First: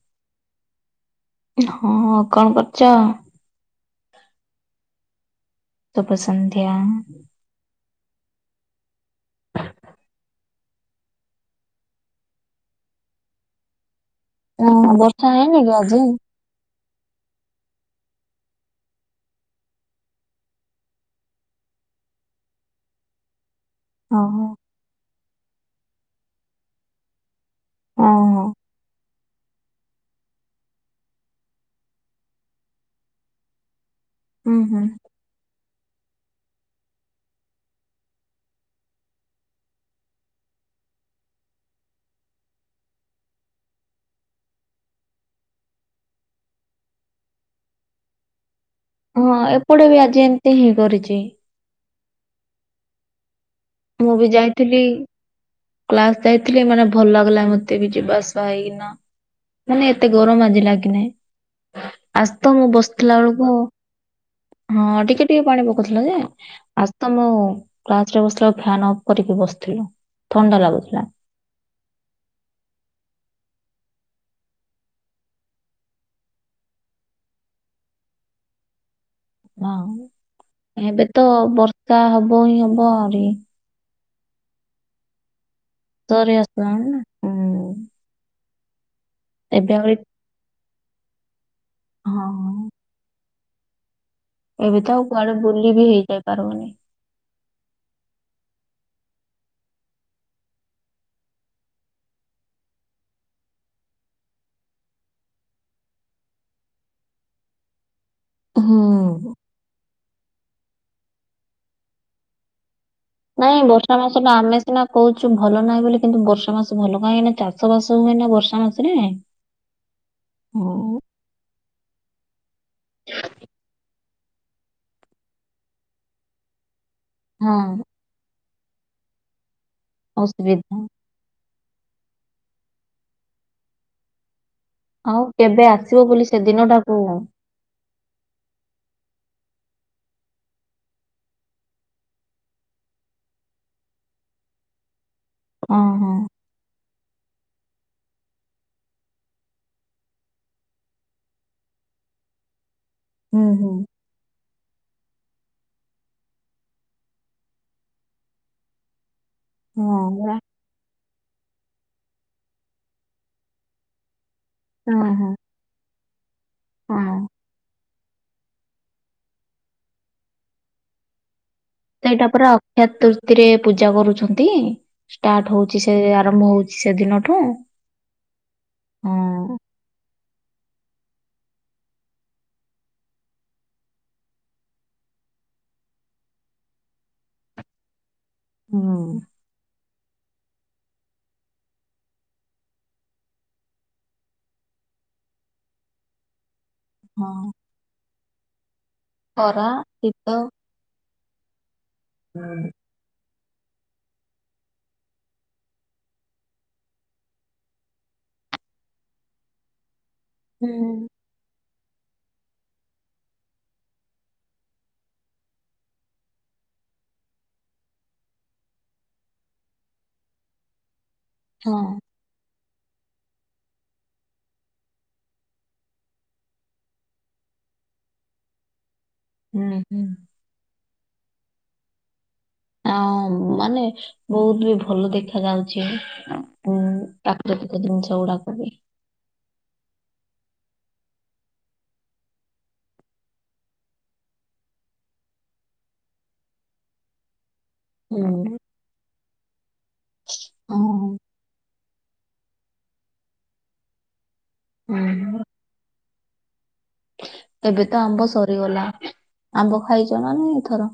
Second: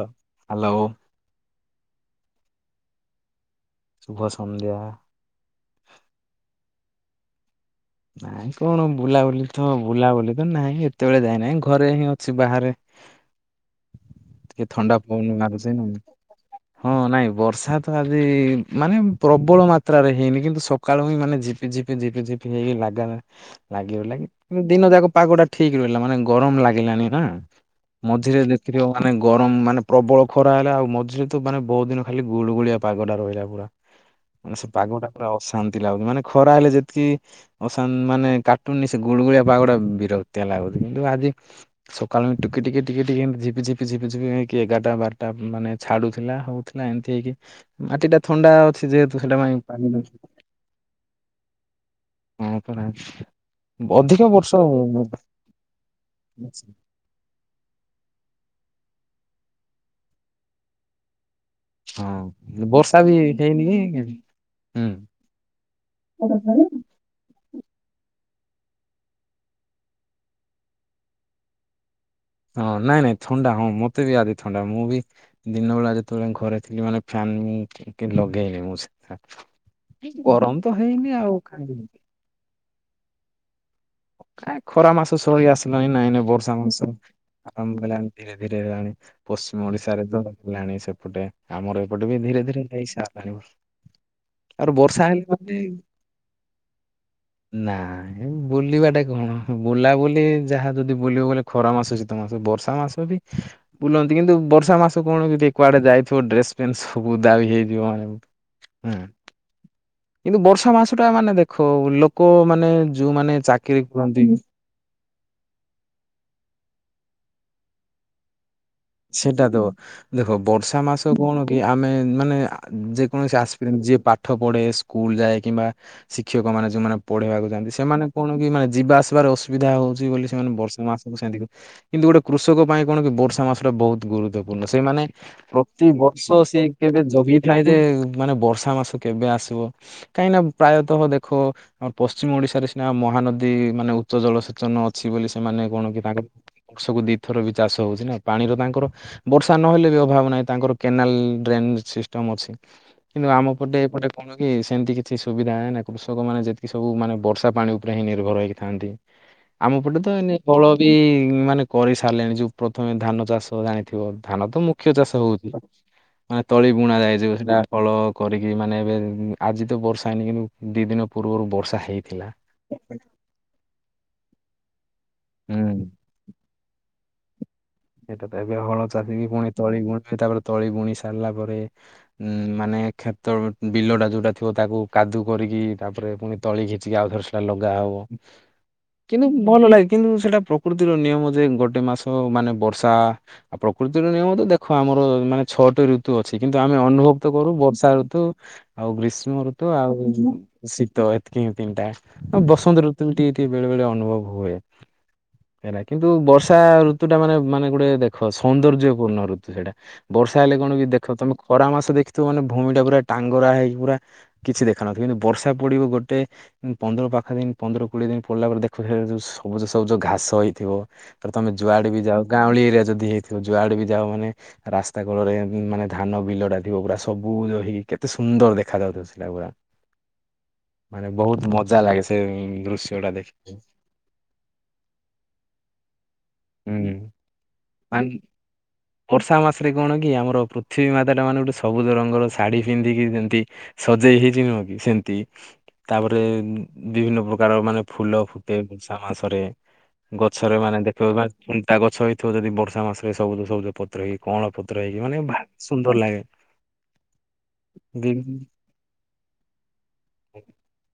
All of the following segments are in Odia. ଅ ହାଲୋ। [unintelligible] ହଁ କଣ କରୁଚ? ଶୁଭ ସନ୍ଧ୍ୟା। ଶୁଭ ସନ୍ଧ୍ୟା। ନାଇଁ କଣ ବୁଲାବୁଲି ତ ବୁଲାବୁଲି ତ ନାହିଁ, ଏତେବେଳେ [unintelligible] ନାହିଁ ଘରେ ହିଁ ଅଛି ବାହାରେ। ଟିକେ ହଁ ଥଣ୍ଡା ବର୍ଷା ପବନ ହେଇନି କି ମାରୁୁଚି। ଆଜି? ହଁ ନାଇଁ ବର୍ଷା ତ ଆଜି ମାନେ ପ୍ରବଳ ମାତ୍ରାରେ ହେଇନି, କିନ୍ତୁ ସ କାଳୁ ହିଁ ମାନେ ଝିପିଝିପି-ଝିପିଝିପି ହେଇକି ଲାଗାଣି [unintelligible] ଓହୋ ଦିନ ଯାକ ପାଗ ଟା ଠିକ ରହିଲା ମାନେ ଗରମ୍ ଲାଗିଲାନି ନା, ହଁ ମଝିରେ ହଁ ଦେଖଥିବ ମାନେ ଗରମ୍ ମାନେ ପ୍ରବଳ ଖରା ହେଲା ଆଉ ମଝିରେ ତ ମାନେ ବହୁତ୍ ଦିନ ଖାଲି ଗୁଳୁଗୁଳିଆ ପାଗଟା ରହିଲା ପୁରା। ହୁଁ ମାନେ ସେ ହୁଁ ପାଗଟା ପୁରା ଅଶାନ୍ତି ଲାଗୁଛି, ମାନେ ଖରା ହେଲେ [unintelligible] ଅଶା ମାନେ କାଟୁନି ସେ ଗୁଳୁଗୁଳିଆ ପାଗ ଟାକୁ ବିରକ୍ତିଆ ଲାଗୁଛି। କିନ୍ତୁ, ଆଜି ସଖାଳୁ ଟିକେ ଟିକେ ଟିକେ ଟିକେ ଝିପି ଝିପି ଝିପି ଝିପି ହେଇକି ଏଗାରଟା ବାରଟା ମାନେ ଛାଡୁଥିଲା ହଉ ନା ଏମିତି ହେଇକି ମାଟି ଟା ଥଣ୍ଡା ଅଛି ଯେହେତୁ ସେଟା ପାଇଁ ପାଣି ଏମିତିହିଁ କରିଛି। ହଁ ପରା ମୁଁ ବି ଅଧିକ ବର୍ଷ ଯାଇଥିଲି ହଁ କ୍ଲାସ ଯାଇଥିଲି ମାନେ ଭଲ୍ ଲାଗିଲା ମତେ ବି ଯିବା ଆସିବା ହେଇକିନା, ମାନେ ଏତେ ଗରମ ଆଜି ଲାଗି ନାହିଁ। ଆଜ୍ ତ ମୁଁ ବର୍ଷା ବି ବସିଥିଲା ବେଳକୁ ହେଇନି ହୁଁ ହଁ ଟିକେ ଟିକେ ପାଣି ପକଉଥିଲା ଯେ, ଆଜ୍ ତ ମୁଁ କ୍ଲାସରେ ବସିଥିଲା ବେଳୁ ଫ୍ୟାନ୍ ଅଫ୍ କରିକି ବସିଥିଲୁ। ଥଣ୍ଡା ଲାଗୁଥିଲା। ହଁ, ନାଇଁ ନାଇଁ ଥଣ୍ଡା, ହଁ ମତେ ବି ଆଜି ଥଣ୍ଡା। ମୁଁ ବି ଦିନବେଳା ଯେତେବେଳେ ଘରେ ଥିଲି ମାନେ ଫ୍ୟାନ୍ ମୁଁ କେ ଲଗେଇନି ମୁଁ ସେ ହଁ। ଗରମ ତ ଏବେ ହେଇନି ଆଉ କାହିଁକି? ବର୍ଷା ହବ ହିଁ ହବ ଆଉରି। କାଇଁ ଖରା ମାସ ସରି ଆସିଲାଣି ନାଇଁ ନାଇଁ ସରି ବର୍ଷା ଆସିଲାଣି ମାସ। ନା ହୁଁ। ଆରମ୍ଭ ହେଲାଣି ଧୀରେ ଧୀରେ ହେଲାଣି। ପଶ୍ଚିମ ଏବେ ଆହୁରି ଓଡିଶାରେ ତ ହେଲାଣି ସେପଟେ। ଆମର ଏ ସେପଟେ ବି ଧୀରେ ଧୀରେ ହଁ ହେଁଇ ସାରିଲାଣି ବର୍ଷ୍ ଏବେ ତ ଆଉ କୁଆଡେ ବୁଲି ବି ହେଇଯାଇ ପାରୁନି? ନାହିଁ। ବୁଲିବାଟା କଣ? ବୁଲାବୁଲି ଯାହା ଯଦି ବୁଲିବ ବୋଲେ ଖରା ମାସ, ଶୀତ ମାସ, ବର୍ଷା ମାସ ବି ବୁଲନ୍ତି କିନ୍ତୁ, ବର୍ଷା ମାସ କଣ ଯଦି କୁଆଡେ ଯାଇଥିବ ଡ୍ରେସ ପେନ୍ ସବୁ ଉଦା ହୋଇଯାଇଥିବ। ହୁଁ। କିନ୍ତୁ, ବର୍ଷା ମାସଟା ମାନେ ଦେଖ, ଲୋକ ମାନେ ଯୋଉମାନେ ନାଇଁ ଚାକିରି ବର୍ଷା କରନ୍ତି ମାସଟା ଆମେ ସିନା କହୁଛୁ ଭଲ ନାହିଁ ବୋଲି କିନ୍ତୁ ବର୍ଷା ମାସ ଭଲ। କାହିଁକିନା, ଚାଷ ବାସ ହୁଏ ନା ବର୍ଷା ମାସ ସେଇଟା ତ, ଦେଖ ବର୍ଷା ହୁଁ। ମାସ କଣ କି, ଆମେ ମାନେ ଯେକୌଣସି ଆସ୍ପିରେନ୍ ଯିଏ ପାଠ, ପଢେ ସ୍କୁଲ ଯାଏ କିମ୍ବା ଶିକ୍ଷକମାନେ ଯୋଉମାନେ ପଢେଇବାକୁ ଯାଆନ୍ତି। ହଁ ସେମାନେ କଣ କି ମାନେ ଯିବା ଆସିବାରେ ଅସୁବିଧା ହଉଛି ବୋଲି ସେମାନେ ଅସୁବିଧା ବର୍ଷା ମାସ ଉଁ ସେନ୍ଦିଗୁ କିନ୍ତୁ ଗୋଟେ କୃଷକ ପାଇଁ କଣ କି ବର୍ଷା ମାସଟା ବହୁତ ଗୁରୁତ୍ବ ପୁନ ସେମାନେ, ଆଉ କେବେ ପ୍ରତି ଆସିବ ବୋଲି ବର୍ଷ ସେ ସେଇ ଦିନଟାକୁ କେବେ ଜଗି ଫ୍ରାଇ ଯେ ମାନେ ବର୍ଷା ମାସ କେବେ ଆସିବ? କାହିଁକି ନା ପ୍ରାୟତଃ ଦେଖ ଆମର୍ ପଶ୍ଚିମ ଓଡିଶାରେ ସିନା ମହାନଦୀ ମାନେ ଉଚ୍ଚ ଜଳସେଚନ ଅଛି ବୋଲି ସେମାନେ ହଁ କଣ କି ହଁ। ତାଙ୍କ ବର୍ଷକୁ ଦି ଥର ବି ଚାଷ ହଉଛି ନା? ପାଣିର ତାଙ୍କର, ବର୍ଷା ନହେଲେ ବି ଅଭାବ ନାହିଁ, ତାଙ୍କର କେନାଲ ଡ୍ରେନ ସିଷ୍ଟମ ଅଛି। କିନ୍ତୁ ହୁଁ ଆମ ହୁଁ। ପଟେ ଏପଟେ ଆପଣ କି ସେମିତି କିଛି ସୁବିଧା ନାହିଁ ନା, କୃଷକମାନେ ଯେତିକି ସବୁ ମାନେ ବର୍ଷା ପାଣି ଉପରେ ହିଁ ନିର୍ଭର ହେଇକି ଥାନ୍ତି? ଆମ ହଁ ପଟେ ତ ଏନେ ପରା ହଳ ବି ମାନେ କରି ସାରିଲେଣି ଯୋଉ ପ୍ରଥମେ ଧାନ ଚାଷ ଜାଣି ଥିବ, ଧାନ ତ ମୁଖ୍ୟ ହଁ ଚାଷ ହଁ ହଉଛି। ମାନେ ତଳି ବୁଣା ଯାଏ ହଁ ଯୋଉ ସେଟା ହଳ କରିକି ମାନେ, ଏବେ ଇଁ ଆଜି ତ ବର୍ଷା ହେଇନି, କିନ୍ତୁ ଦି ଦିନ ପୂର୍ବରୁ ବର୍ଷା ହେ ସେଇଟା ପରା ଅକ୍ଷାତୁର୍ଥୀରେ ପୂଜା କରୁଛନ୍ତି। ଷ୍ଟାର୍ଟ ହୁଁ ହଉଛି ସେ ଆରମ୍ଭ ହଉ ସେଦିନଠୁ ସେଇଟା ତ ଏବେ ହଳ ଚାଲିକି ପୁଣି ତଳି ବୁଣିବେ, ତାପରେ ତଳି ବୁଣି ସାରିଲା ପରେ ଉଁ ମାନେ କ୍ଷେତ ବିଲଟା ଯୋଉଟା ଥିବ, ତାକୁ କାଦୁ କରିକି ତାପରେ ପୁଣି ତଳି କିଛିକି ଆଉଥର ସେଟା ଲଗା ହବ। ହୁଁ କିନ୍ତୁ ଭଲ ଲାଗେ କିନ୍ତୁ ସେଟା ପ୍ରକୃତିର ନିୟମ ଯେ ଗୋଟେ ମାସ ମାନେ ବର୍ ଷା ଆଉ ପ୍ରକୃତିର ନିୟମ ତ ଦେଖ ଆମର ମାନେ ଛଅଟି ଋତ୍ ଋତୁ ଅଛି କିନ୍ତୁ ଆମେ ଅନୁଭବ ହଁ ତ କରୁ ବର୍ଷା ଋତୁ ଆଉ ଗ୍ରୀଷ୍ମ ଖରା ଋତୁ ଆଉ ଶୀତ ଶୀତ ଏତିକି ହିଁ ତିନିଟା ଆଉ ବସନ୍ତ ଋତୁ। ସେମିତି ଟିକେ ଟିକେ ବେଳେ ବେଳେ ଅନୁଭବ ହୁଏ ହେଲା କିନ୍ତୁ ବର୍ଷା ଋତୁ ଟା ମାନେ ମାନେ ଗୋଟେ ଦେଖ ସୌନ୍ଦର୍ଯ୍ୟ ପୂର୍ଣ୍ଣ ଋତୁ ସେଟା ବର୍ଷା ହେଲେ ହୁଁ କଣ ବି ଦେଖ ତମେ ଖରା ମାସ ଦେଖିଥିବ ମାନେ ଭୂମି ଟା ପୁରା ଟାଙ୍ଗରା ହେଇକି ପୁରା କିଛି ଦେଖା ନଥିବ କିନ୍ତୁ ବର୍ଷା ପଡିବ ଗୋଟେ ପନ୍ଦର ପାଖ ଦିନ ପନ୍ଦର କୋଡିଏ ଦିନ ପଡିଲା ପରେ ଦେଖୁ ଥିବେ ଯୋଉ ସବୁଜ ସବୁଜ ଘାସ ହେଇଥିବ। ତ ତମେ ହଁ ଯୁଆଡେ ବି ଯାଅ ଗାଉଁଳି ଏରିଆ ଯଦି ହେଇଥିବ ଯୁଆଡେ ବି ଯାଅ ମାନେ ରାସ୍ତା କଡରେ ମାନେ ଧାନ ବିଲଟା ଥିବ ଗୁଡା ସବୁ ରହିକି କେତେ ସୁନ୍ଦର ଦେଖା ଯାଉଥିବ ସେଟା ଗୁଡା। ହୁଁ ହୁଁ। ମାନେ ବହୁତ ମଜା ଲାଗେ ସେ ଉଁ ଅଁ ମାନେ ବହୁତ ବି ଭଲ ଦେଖ ଯାଉଛି ଉ ହୁଁ। ପ୍ରାକୃତିକ ମାନେ ଜିନିଷ ଗୁଡାକ ବି ବର୍ଷା ମାସରେ କଣ କି ଆମର ପୃଥିବୀ ମାତାଟା ମାନେ ଗୋଟେ ସବୁ ରଙ୍ଗର ଶାଢ଼ୀ ପିନ୍ଧିକି ଯେମତି ସଜେଇ ହେଇଛି ନୁହଁ କି ସେମତି ତାପରେ ବିଭିନ୍ନ ପ୍ରକାର ମାନେ ଫୁଲ ଫୁଟେ ହୁଁ ବର୍ଷା ମାସରେ ଗଛରେ ହଁ ମାନେ ଦେଖିବ ମାନେ ଥୁଣ୍ଟା ଗଛ ହେଇ ଥିବ ଯଦି ବର୍ଷା ମାସରେ ସବୁଜ ସବୁଜ ପତ୍ର ହେଇକି କଅଁଳା ପତ୍ର ହେଇକି ମାନେ ଭା ହୁଁ ସୁନ୍ଦର ଲାଗେ। ଏବେ ତ ଆମ୍ବ ବି- ସରିଗଲା ଆମ୍ବ ଖାଇଛ ନା ନାଇଁ ଏଥର।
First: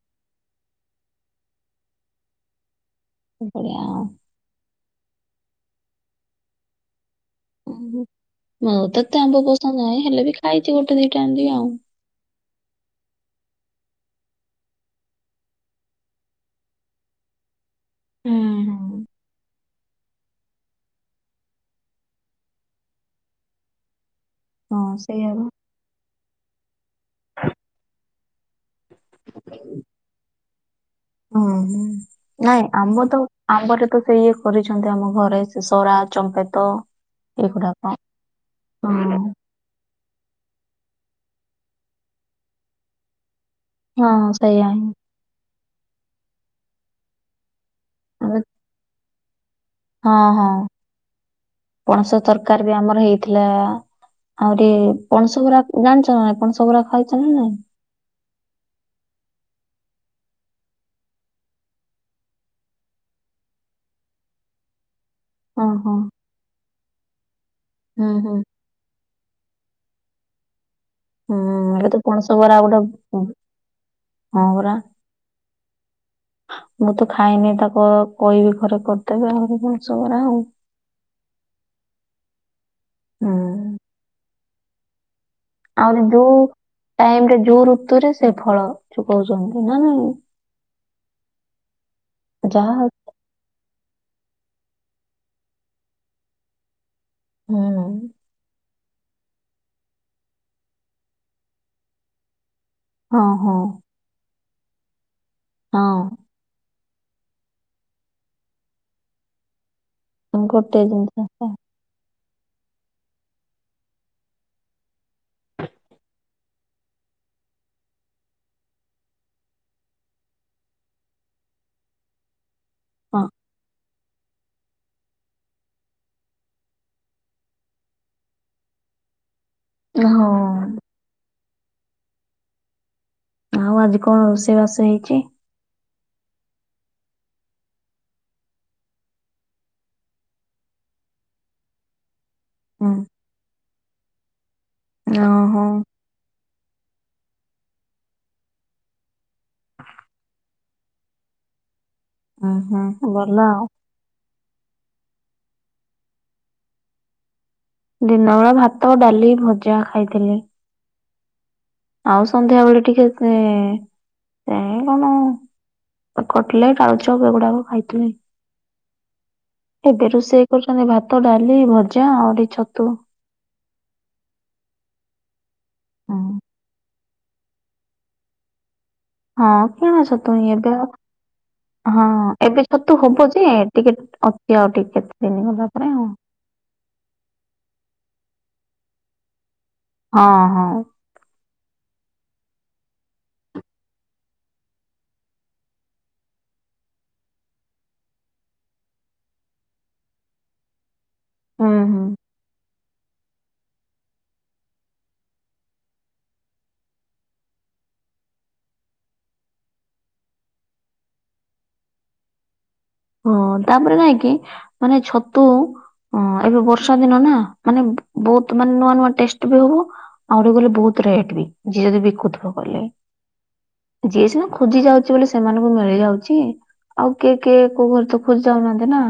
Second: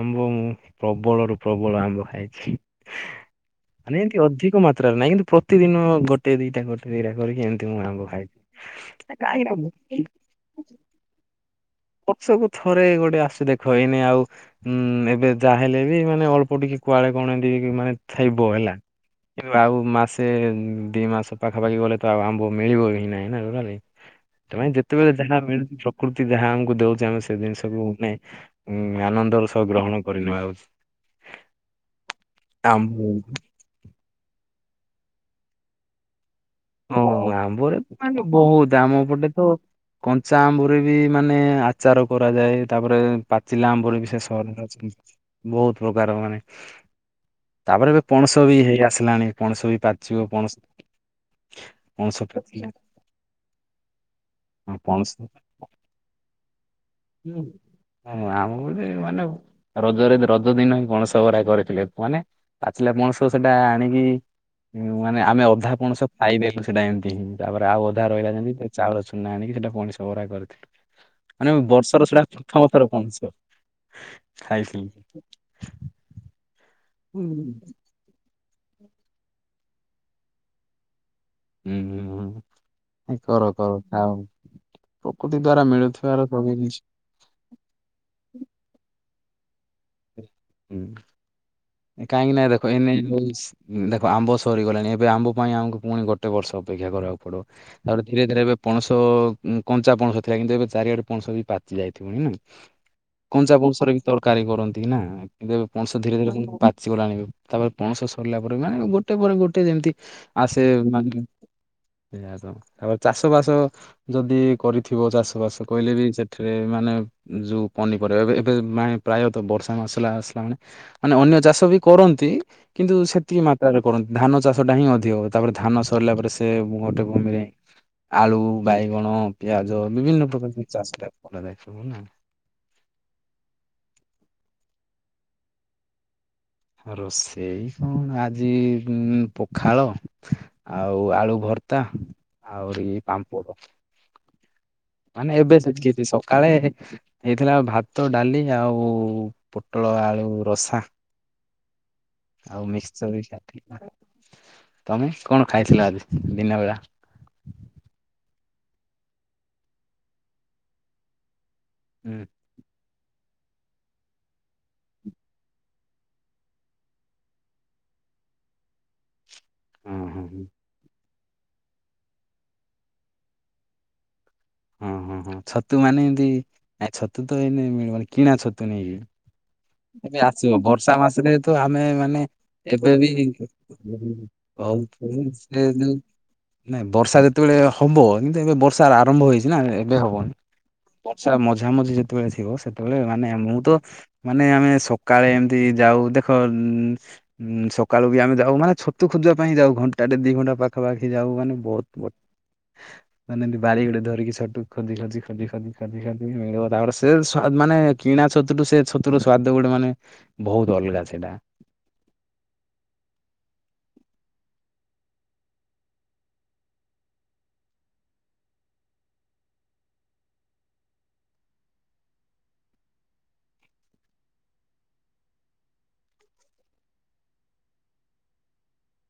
ଆମ୍ବ ମୁଁ ପ୍ରବଳରୁୁ ପ୍ରବଳ ଆମ୍ବ ଖାଇଛି। ବଢିଆ ଆଉ ମାନେ ଏମିତି ଅଧିକ ମାତ୍ରାରେ ନାହିଁ କିନ୍ତୁ ପ୍ରତିଦିନ ଗୋଟେ ଦିଟା ଗୋଟେ ଦିଟା କରିକି ଏମ ଓ ହୋ ମଁ ତତେ ଆମ୍ବ ପସନ୍ଦ ନା ନାହିଁ ହେଲେ ବି ଖାଇଛି ଗୋଟେ ଦିଟା ଏମ୍‌ତି ଆଉ। ବର୍ଷକୁ ଥରେ ଗୋଟେ ଆସେ ଦେଖ ଏଇନେ ଆଉ ହୁଁ ଏବେ ଯାହାହେଲେ ବି ମାନେ ଅଳ୍ପ ଟିକେ କୁଆଡେ କଣେ ଏମିତି ହେଇକି ମାନେ ହୁଁ ଥାଇବ ହେଲା। ହୁଁ ଆଉ ମାସେ ଦି ମାସ ପାଖାପାଖି ଗଲେ ତ ଆଉ ଆମ୍ବ ମିଳିବ ହିଁ ନାଇଁ ନା ଟୋଟାଲେ। ତମେ ହିଁ ହଁ ଯେତେବେଳେ ସେଇଆ ଯାହା ବା ମିଳୁଛି ପ୍ରକୃତି ଯାହା ଆମକୁ ଦଉଛି ଆମେ ସେ ଜିନିଷକୁୁ ନେ ଉଁ ଆନନ୍ଦର ସହ ଗ୍ରହଣ କରିନେବା ହଉଛି। ହଁ ଉଁ ନାଇଁ ଆମ୍ବ ତ ଆମ୍ବଟେ ତ ସେଇ ଇଏ କରିଛନ୍ତି ଆମ ଘରେ ସେ ସରା ଚମ୍ପତି। ହ ଆମ୍ବରେ ମାନେ ବହୁତ୍ ଆମ ହଁ ପଟେ ତ କଞ୍ଚା ଆମ୍ବୁ ରେ ବି ମାନେ ଆଚାର କରାଯାଏ ତାପରେ ପାଚିଲା ଆମ୍ବରି ବି ସେ ହଁ ସହରରେ ସେଇଆ ଅଛି କି ହିଁ ବହୁତ୍ ପ୍ରକାର ମାନେ ତାପରେ ଏବେ ପଣସ ବି ହେଇ ଆସିଲାଣି ପଣସ ବି ହଁ ପାଚିବ ହଁ ପଣସ ପଣସ ତରକାରି ବି ଆମର ହେଇଥିଲା ଆହୁରି ପଣସ ଗୁରା ଜାଣିଛ ନା ନାଇ ଆପଣ ସବୁ ଉରା ଖାଇକି ହୁଁ ଆମ୍ବ ରେ ମାନେ ରଜରେ ରଜ ଦିନ ହିଁ ପଣସ ବରା କରିଥିଲେ ମାନେ ପାଚିଲା ପଣସ ସେଟା ଆଣିକି ମାନେ ଆମେ ଅଧା ଓହୋ। ପଣସ ଖାଇଦେଲୁ ସେଟା ଏମିତି ତାପରେ ଆଉ ଅଧା ହୁଁ ରହିଲା ହୁଁ ଯେମତି ସେ ଚାଉଳ ଚୁନା ଆଣିକି ସେଟା ପଣସ ବରା କରିଥିଲି ମାନେ ହୁଁ ଏବେ ବର୍ଷା ତ ସେଟା ପଣସ ବରା ପ୍ରଥମ ଗୋଟେ ଥର ପଣସ ହଁ ପରା ଖାଇଥିଲୁ। ମୁଁ ତ ଖାଇନି ତାକୁ କହିବି ଘରେ କରିଦେବେ ଆଉ ପଣସ ବରା ଆଉ। ହୁଁ ହୁଁ ହୁଁ ଏଇ କର ହୁଁ କର ଖାଅ। କୁଟି ଦ୍ଵାରାମ୍। ଆହୁରି ଯୋଉ ଟାଇମ ରେ ଯୋଉ ଋତୁରେ ସେ ଫଳ ଯୋଉ କୋଉଚନ୍ତି ନା ନାଇଁ। ହଁ କାହିଁକିନା ଦେଖ ଯାହା ଏଇନେ ମୌସୁ ଦେଖ ଆମ୍ବ ସରିଗଲାଣି ଏବେ ଆମ୍ବ ପାଇଁ ଆମକୁ ପୁଣି ଗୋଟେ ବର୍ଷ ଅପେକ୍ଷା କରିବାକୁ ପଡିବ। ହୁଁ ତାପ ଧୀରେ ଧୀରେ ଏବେ ପଣସ କଞ୍ଚା ପଣସ ଥିଲା କିନ୍ତୁ ଏବେ ଚାରିଆଡେ ପଣସ ବି ପାଚି ଯାଇଥିବଣି ନା। ହଁ କଞ୍ଚା ହଁ ପଂଶରେ ବି ତରକାରୀ କରନ୍ତି ନା କିନ୍ତୁ ଏ ପଂସ ଧୀରେ ଧୀରେ ପୁ ପାଚିଗଲାଣିବି ତାପରେ ପଣସ ସରିଲା ପରେ ମାନେ ଗୋଟେ ପରେ ଗୋଟେ ଯେମିତି ହଁ ଆସେ ଗୋଟେ ମାନ ଜିନିଷ ହଁ। ସେଇଆତ ତାପରେ ଚାଷ ବାସ। ଯଦି କରିଥିବ ଚାଷ ବାସ କହିଲେ ବି ସେଠିରେ ମାନେ ଯୋଉ ପନିପରିବା ଏବେ ଏବେ ମାନେ ପ୍ରାୟତଃ ବର୍ଷା ମାସଲା ଆସିଲାଣି ମାନେ ଅନ୍ୟ ଚାଷ ବି କରନ୍ତି କିନ୍ତୁ ହଁ ସେତିକି ମାତ୍ରାରେ। କରନ୍ତି ଧାନ ଚାଷ ଟା ହିଁ ଅଧିକ ହୁଏ। ତାପରେ ଧାନ ସରିଲା ପରେ ସେ ଗୋଟେ ଭୁମିରେ ଆଳୁ ବାଇଗଣ ପିଆଜ ବିଭିନ୍ନ ପ୍ରକାର ସେଇ ଚାଷ ଟା କରାଯାଏ ସବୁନା। ଆଉ ଆଜି କଣ ରୋଷେଇ ବାସ ହେଇଚି। ରୋଷେଇ କଣ ଆଜି ଉଁ ପଖାଳ ଆଉ ଆଳୁ ଭର୍ତା ଆହୁରି ହୁଁ ପାମ୍ପଡ଼ ମାନେ ଏବେ ଓହୋ। ସେତିକି ଏତିକି ସବୁ କାଳେ ହେଇଥିଲା ଭାତ ଡାଲି ଆଉ ପୋଟଳ ଆଳୁ ରସା। [inaudible] ଉଁ ହୁଁ ମିକ୍ସଚର ବି ଗଲା ଖାଇଥିଲି। ଆଉ। ତମେ କଣ ଖାଇଥିଲ ଆଜି ଦିନ ବେଳା ଦିନ ବେଳେ ଭାତ ଡାଲି ଭଜା ଖାଇଥିଲି। ହୁଁ ଆଉ ସନ୍ଧ୍ୟା ବେଳେ ଟିକେ ଏଇ କଣ ଆଉ କଟଲେଟ୍ ଆଳୁଚପ ଏଗୁଡାକ ଖାଇଥିଲି। ହଁ ଏବେ ହଁ ହଁ। ରୋଷେଇ କରୁଛନ୍ତି ଭାତ ଡାଲି ଭଜା ଆହୁରି ଛତୁ। ହଁ ହଁ ହଁ ଛତୁ ମାନେ ଏମିତି ଆ ଛତୁ ତ ଏଇନ ମିଳିବନି ମାନେ କିଣା ଛତୁ ନେଇକି। ହଁ। କିଣା ଛତୁଁ ହିଁ ଆସିବ ଏବେ ବର୍ଷା ମାସରେ ତ ଆମେ ହବ ହଁ ମାନେ ଏବେ ଛତୁ ହବ ଯେ ଟିକେ କ ସିଏ ଆଉ ହଉ ଟିକ କେତେ ଦିନି ସେ ଗଲା ପରେ ଯୋଉ ଆଉ। ନାଇଁ ବର୍ଷା ଯେତେବେଳେ ହବ କିନ୍ତୁ ଏବେ ବର୍ଷା ଆରମ୍ଭ ହେଇଛି ନା ଏବେ ହଁ ହବନି। ହଁ ବର୍ଷା ମଝାମଝି ଯେତେବେଳେ ଥିବ ସେତେବେଳେ ମାନେ ମୁଁ ତ ମାନେ ଆମେ ସକାଳେ ଏମିତି ଯାଉ ଦେଖ ଉଁ ସକାଳୁ ବି ଆମେ ଯାଉ ମାନେ ଛତୁ ଖୋଜିବା ପାଇଁ ଯାଉ ଘଣ୍ଟାଟେ ଦିଘଣ୍ଟା ପା ପାଖପାଖି ଯାଉ ମାନେ ହୁଁ ବହୁତ ହୁଁ। ବହୁତ। ମାନେ ଏମତି ବାରି ଗୋଡେ ଡରିକି ସଟୁ ଖୋଜି ଖୋଜି ଖୋଜି ଖୋଜି ଖୋଜି ଖୋଜି ମିଳିବ ତାପରେ ସେ ମାନେ କିଣା ଛତୁଠୁ ସେ ଛତୁର ସ୍ଵାଦ ଗୋଟେ ମାନେ ବହୁତ ଅଲଗା ଥିଲା। ହଁ ତାପରେ ନାଇଁ କି ମାନେ ଛତୁ ହଁ ଏବେ ବର୍ଷା ଦିନ ନା ମାନେ ବହୁତ ମାନେ ନୂଆ ନୂଆ ଟେଷ୍ଟ ବି ହବ। ଆଉ ଗୋଟେ ଗଲେ ବହୁତ ରେଟ୍ ବି ଯିଏ ଯଦି ବିକୁଥିବ କଲେ। ଯିଏ ସିନା ଖୋଜି ଯାଉଛି ବୋଲି ସେମାନଙ୍କୁ ମିଳି ଯାଉଛି ଆଉ କିଏ କିଏ କୋଉ ଘରେ ତ ଖୋଜି ଯାଉନାହାନ୍ତି ନା।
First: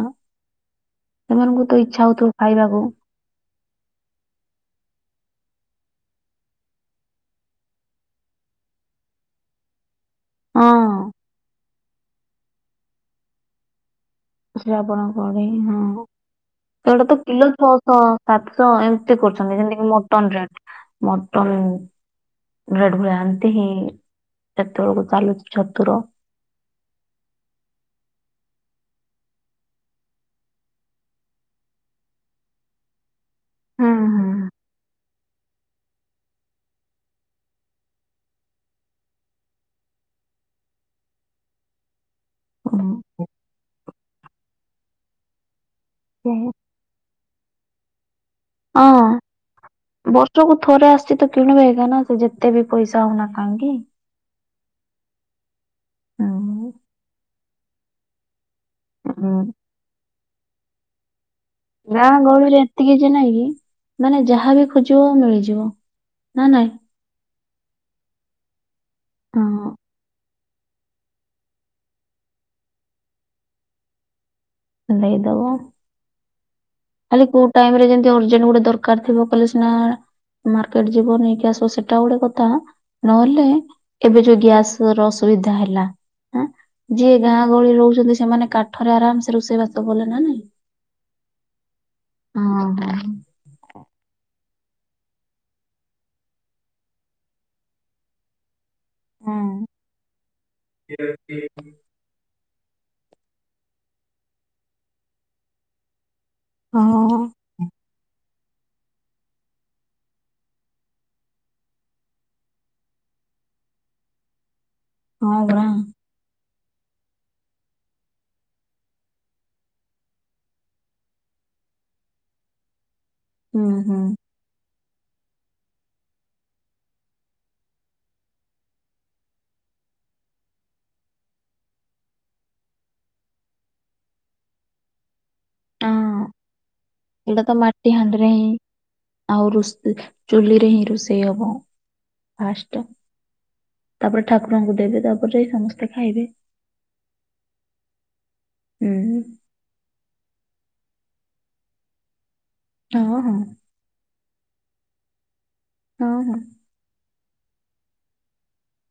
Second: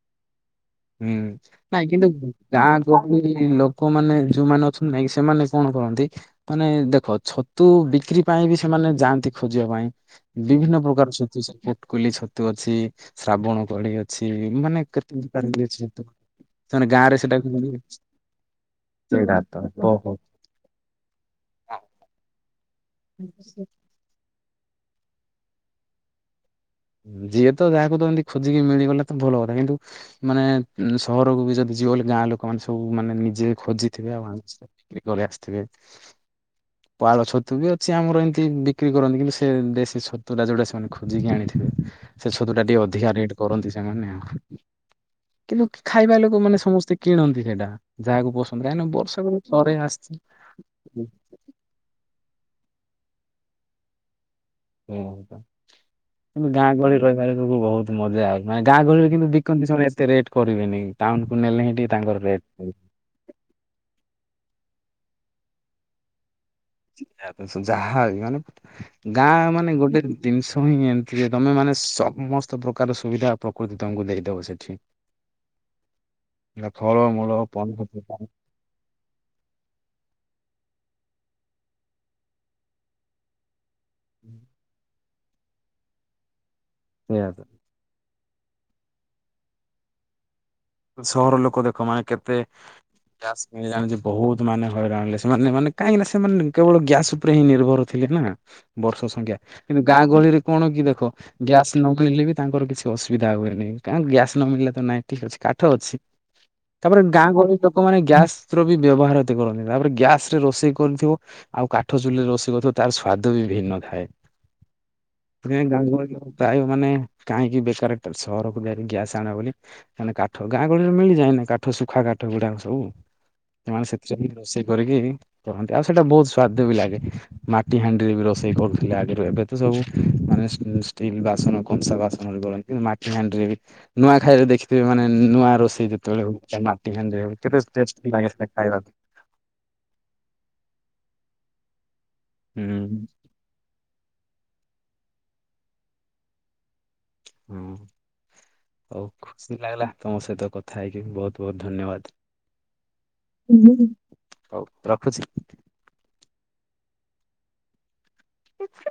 ହୁଁ ସେମାନଙ୍କୁ ତ ନାଇଁ ଇଚ୍ଛା କିନ୍ତୁ ହଉଥିବ ଗାଁ ଖାଇବାକୁ। ଗ ମୁଁ କହିଲି ଲୋକମାନେ ଯୋଉମାନେ ଅଛନ୍ତି ନାଇଁ ସେମାନେ କଣ କରନ୍ତି। ମାନେ ଦେଖ ଛତୁ ବିକ୍ରି ପାଇଁ ବି ସେମାନେ ଯାଆନ୍ତି ଖୋଜିବା ପାଇଁ। ହଁ ବିଭିନ୍ନ ପ୍ରକାର ଛତୁ ସେ ପୋଟକଲି ଛତୁ ଅଛି ଶ୍ରାବଣ କଳେ ଛି ମାନେ ଶ୍ରାବଣ କେତେ ହଁ ପ୍ରକାର କୋଳି ବି ଅଛି ଛତୁ ସେମାନେ ସେଇଟା ଗାଁ ତ ରେ ସେଟା କିଲୋ କୁହନ୍ତି ଛଅଶହ ସାତଶହ ଏମତି ସେଇଟା ତ କରୁଛନ୍ତି ଯେମିତିକି ଓହୋ। ମଟନ୍ ଯାନ୍ତି ମଟନ୍ ଦେଢ଼ ଭଳିଆ ଆନ୍ତି ହିଁ କେତେବେଳକୁ ଚାଲୁଛି ଛତୁର ଯିଏ ତ ଯାହାକୁ ତ ଏମତି ଖୋଜିକି ମିଳିଗଲେ ତ ଭଲ କଥା କିନ୍ତୁ ମାନେ ସହରକୁ ବି ଯଦି ଯିବବୋଲେ ଗାଁ ଲୋକ ମାନେ ସବୁ ମାନେ ନିଜ ଯେଏ ହୁଁ ଖୋଜିଥିବ ଆଂ ବିକ୍ରି କରି ଆସଥିବେ। ପାଳ ଛତୁ ବି ଅଛି ଆମର ଏମିତି ବିକ୍ରି କରନ୍ତି କିନ୍ତୁ ସେ ଦେଶୀ ଛତୁୁଟା ଯୋଡା ସେମାନେ ଖୋଜିକି ଆଣିଥିବେ। ସେ ଛତୁଟା ହୁଁ ଟିକେ ଅଧିକା ରେଟ୍ କରନ୍ତି ସେମାନେ ଆଉ କିନ୍ତୁ ଖାଇବା ହୁଁ। ଲୋକ ମାନେ ସମସ୍ତେ କିଣନ୍ତି ସେଟା ଯାହାକୁ ପୋ କାଇଁକିନା ହଁ ବର୍ଷକୁ ଥରେ ଆସିଚି। ବର୍ଷକୁ ଥରେ ଆସିଚି ତ କିଣିବେ ନା ନା ସେ ଯେତେ ବି ପଇସା ହଉନା ନା କାହିଁକି। ହଁ ହୁଁ ଗାଁ ଗହଳି ରହିବାରେ ସବୁ ବହୁତ ମଜା ଆଉ ମାନେ ଗାଁ ଗହଳିରେ କିନ୍ତୁ ହୁଁ। ବିକନ୍ତି ସେମାନେ ଏତେ ରେଟ କରିବେନି। ଟାଉନୁ କୁ ନେଲେ ହିଁ ଦି ଗାଁ ତାଙ୍କର ଗହଳିରେ ରେଟ୍। ଏତିକି ଯେ ନାଇଁ କିି ମାନେ ଯାହା ବି ଖୋଜିବ ମିଳିଯିବ ନା ନାଇଁ ଯାହା ମାନେ ଗାଁ ହଁ ମାନେ ଗୋଟେ ଜିନିଷ ହିଁ ଏମିତି ଯେ ତମେ ମାନେ ସମସ୍ତ ପ୍ରକାର ସୁବିଧା ପ୍ରକୃତି ତମକୁ ଦେଇଦବ ସେଠି ନେଇଦବ ଏଟା ଫଳ ଖାଲି କୋଉ ଟାଇମ ରେ ଯେମିତି ଅର୍ଜେଣ୍ଟ ଗୋଟେ ଦରକାର ଥିବ କହେ ସିନା ମାର୍କେଟ ଯିବ ନେଇକି ଆସିବ ସେଟା ଗୋଟେ କଥା ନହେଲେ ଏବେ ଯୋଉ ଗ୍ୟାସ ର ଅସୁବିଧା ହେଲା ହଁ ଯିଏ ସେଇଆ ଗାଁ ଗହଳି ରହୁଛନ୍ତି ସେମାନେ କାଠରେ ଆରାମ ସେ ରୋଷେଇ ବାସ କଲେ ନା ନାଇଁ ସହର ଲୋକ ଦେଖ ମାନେ କେତେ ହଁ ହଁ ଜାଣିଛ ବହୁତ ମାନେ ହଇରାଣେ ସେମାନେ ମାନେ କାହିଁକିନା ସେମାନେ କେବଳ ଗ୍ୟାସ ଉପରେ ହିଁ ନିର୍ଭର ଥିଲେ ନା ବର୍ଷ ସଂଖ୍ୟା କିନ୍ତୁ ଗାଁ ଗହଳିରେ କଣ କି ଦେଖ ଗ୍ୟାସ ନ ମିଳିଲେ ବି ତାଙ୍କର କିଛି ଅସୁବିଧା ହୁଏନି କା ଗ୍ୟାସ ନ ମିଳିଲେ ତ ନାଇଁ ଠିକ ଅଛି କାଠ ଅଛି ହଁ। ତାପରେ ହଁ ଗାଁ ଗହଳି ଲୋକମାନେ ଗ୍ୟାସ ର ବି ବ୍ୟବହାର ଏତେ କରନ୍ତିନି ତାପରେ ଗ୍ୟାସ ରେ ରୋଷେଇ କରିଥିବ ଆଉ କାଠ ଚୁଲିରେ ରୋଷେଇ କରଥିବ ତାର ସ୍ଵାଦ ବି ଭିନ୍ନ ଥାଏ ହଁ [unintelligible] ପରା। ଗା ପ୍ରାୟ ମାନେ କାହିଁକି ବେକାର ସହରକୁ ଯାଇକି ଗ୍ୟାସ୍ ଆଣିବା ବୋଲି ମାନେ କାଠ କାଠ ଗାଁ ଗହଳିରେ ମିଳିଯାଏନା କାଠ ଶୁଖା କାଠ ଗୁଡାକ ସବୁ ହୁଁ ସେମାନେ ହୁଁ ସେଥିରେ ରୋଷେଇ କରିକି କହନ୍ତି ଆଉ ସେଇଟା ବହୁତ ସ୍ଵାଦ ବି ଲାଗେ ମାଟି ହାଣ୍ଡିରେ ବି ରୋଷେଇ କରୁଥିଲେ ଆଗରୁ ଏବେ ତ ସବୁ ମାନେ ଷ୍ଟିଲ ବାସନ କଂସା ବାସନରେ କରନ୍ତି ମାଟି ହାଣ୍ଡିରେ ବି ନୂଆଖାଇରେ ଦେଖିଥିବେ ମାନେ ନୂଆ ରୋଷେଇ ହଁ ଯେତେବେଳେ ହଉ ମାଟି ହାଣ୍ଡିରେ ଏଇଟା ତ କେତେ ମାଟି ଟେଷ୍ଟି ହାଣ୍ଡିରେ ଲାଗେ ହିଁ ସେଟା ଖାଇବାକୁ ଆଉ ରୋଷେଇ ଚୁଲିରେ ହିଁ ରୋଷେଇ ହବ ଫାଷ୍ଟ୍ ହୁଁ ତାପରେ ଠାକୁରଙ୍କୁ ଦେବେ ତାପରେ ଯାଇ ସମସ୍ତେ ଖାଇବେ ହଁ ହୁଁ ହଉ ଖୁସି ଲାଗିଲା ତମ ସହିତ କଥା ହେଇକି ବହୁତ ବହୁତ ଧନ୍ୟବାଦ ହଁ ହଁ। ହଉ ରଖୁଛି। ହଁ ହଁ। ଆ୍ଛା [unintelligible]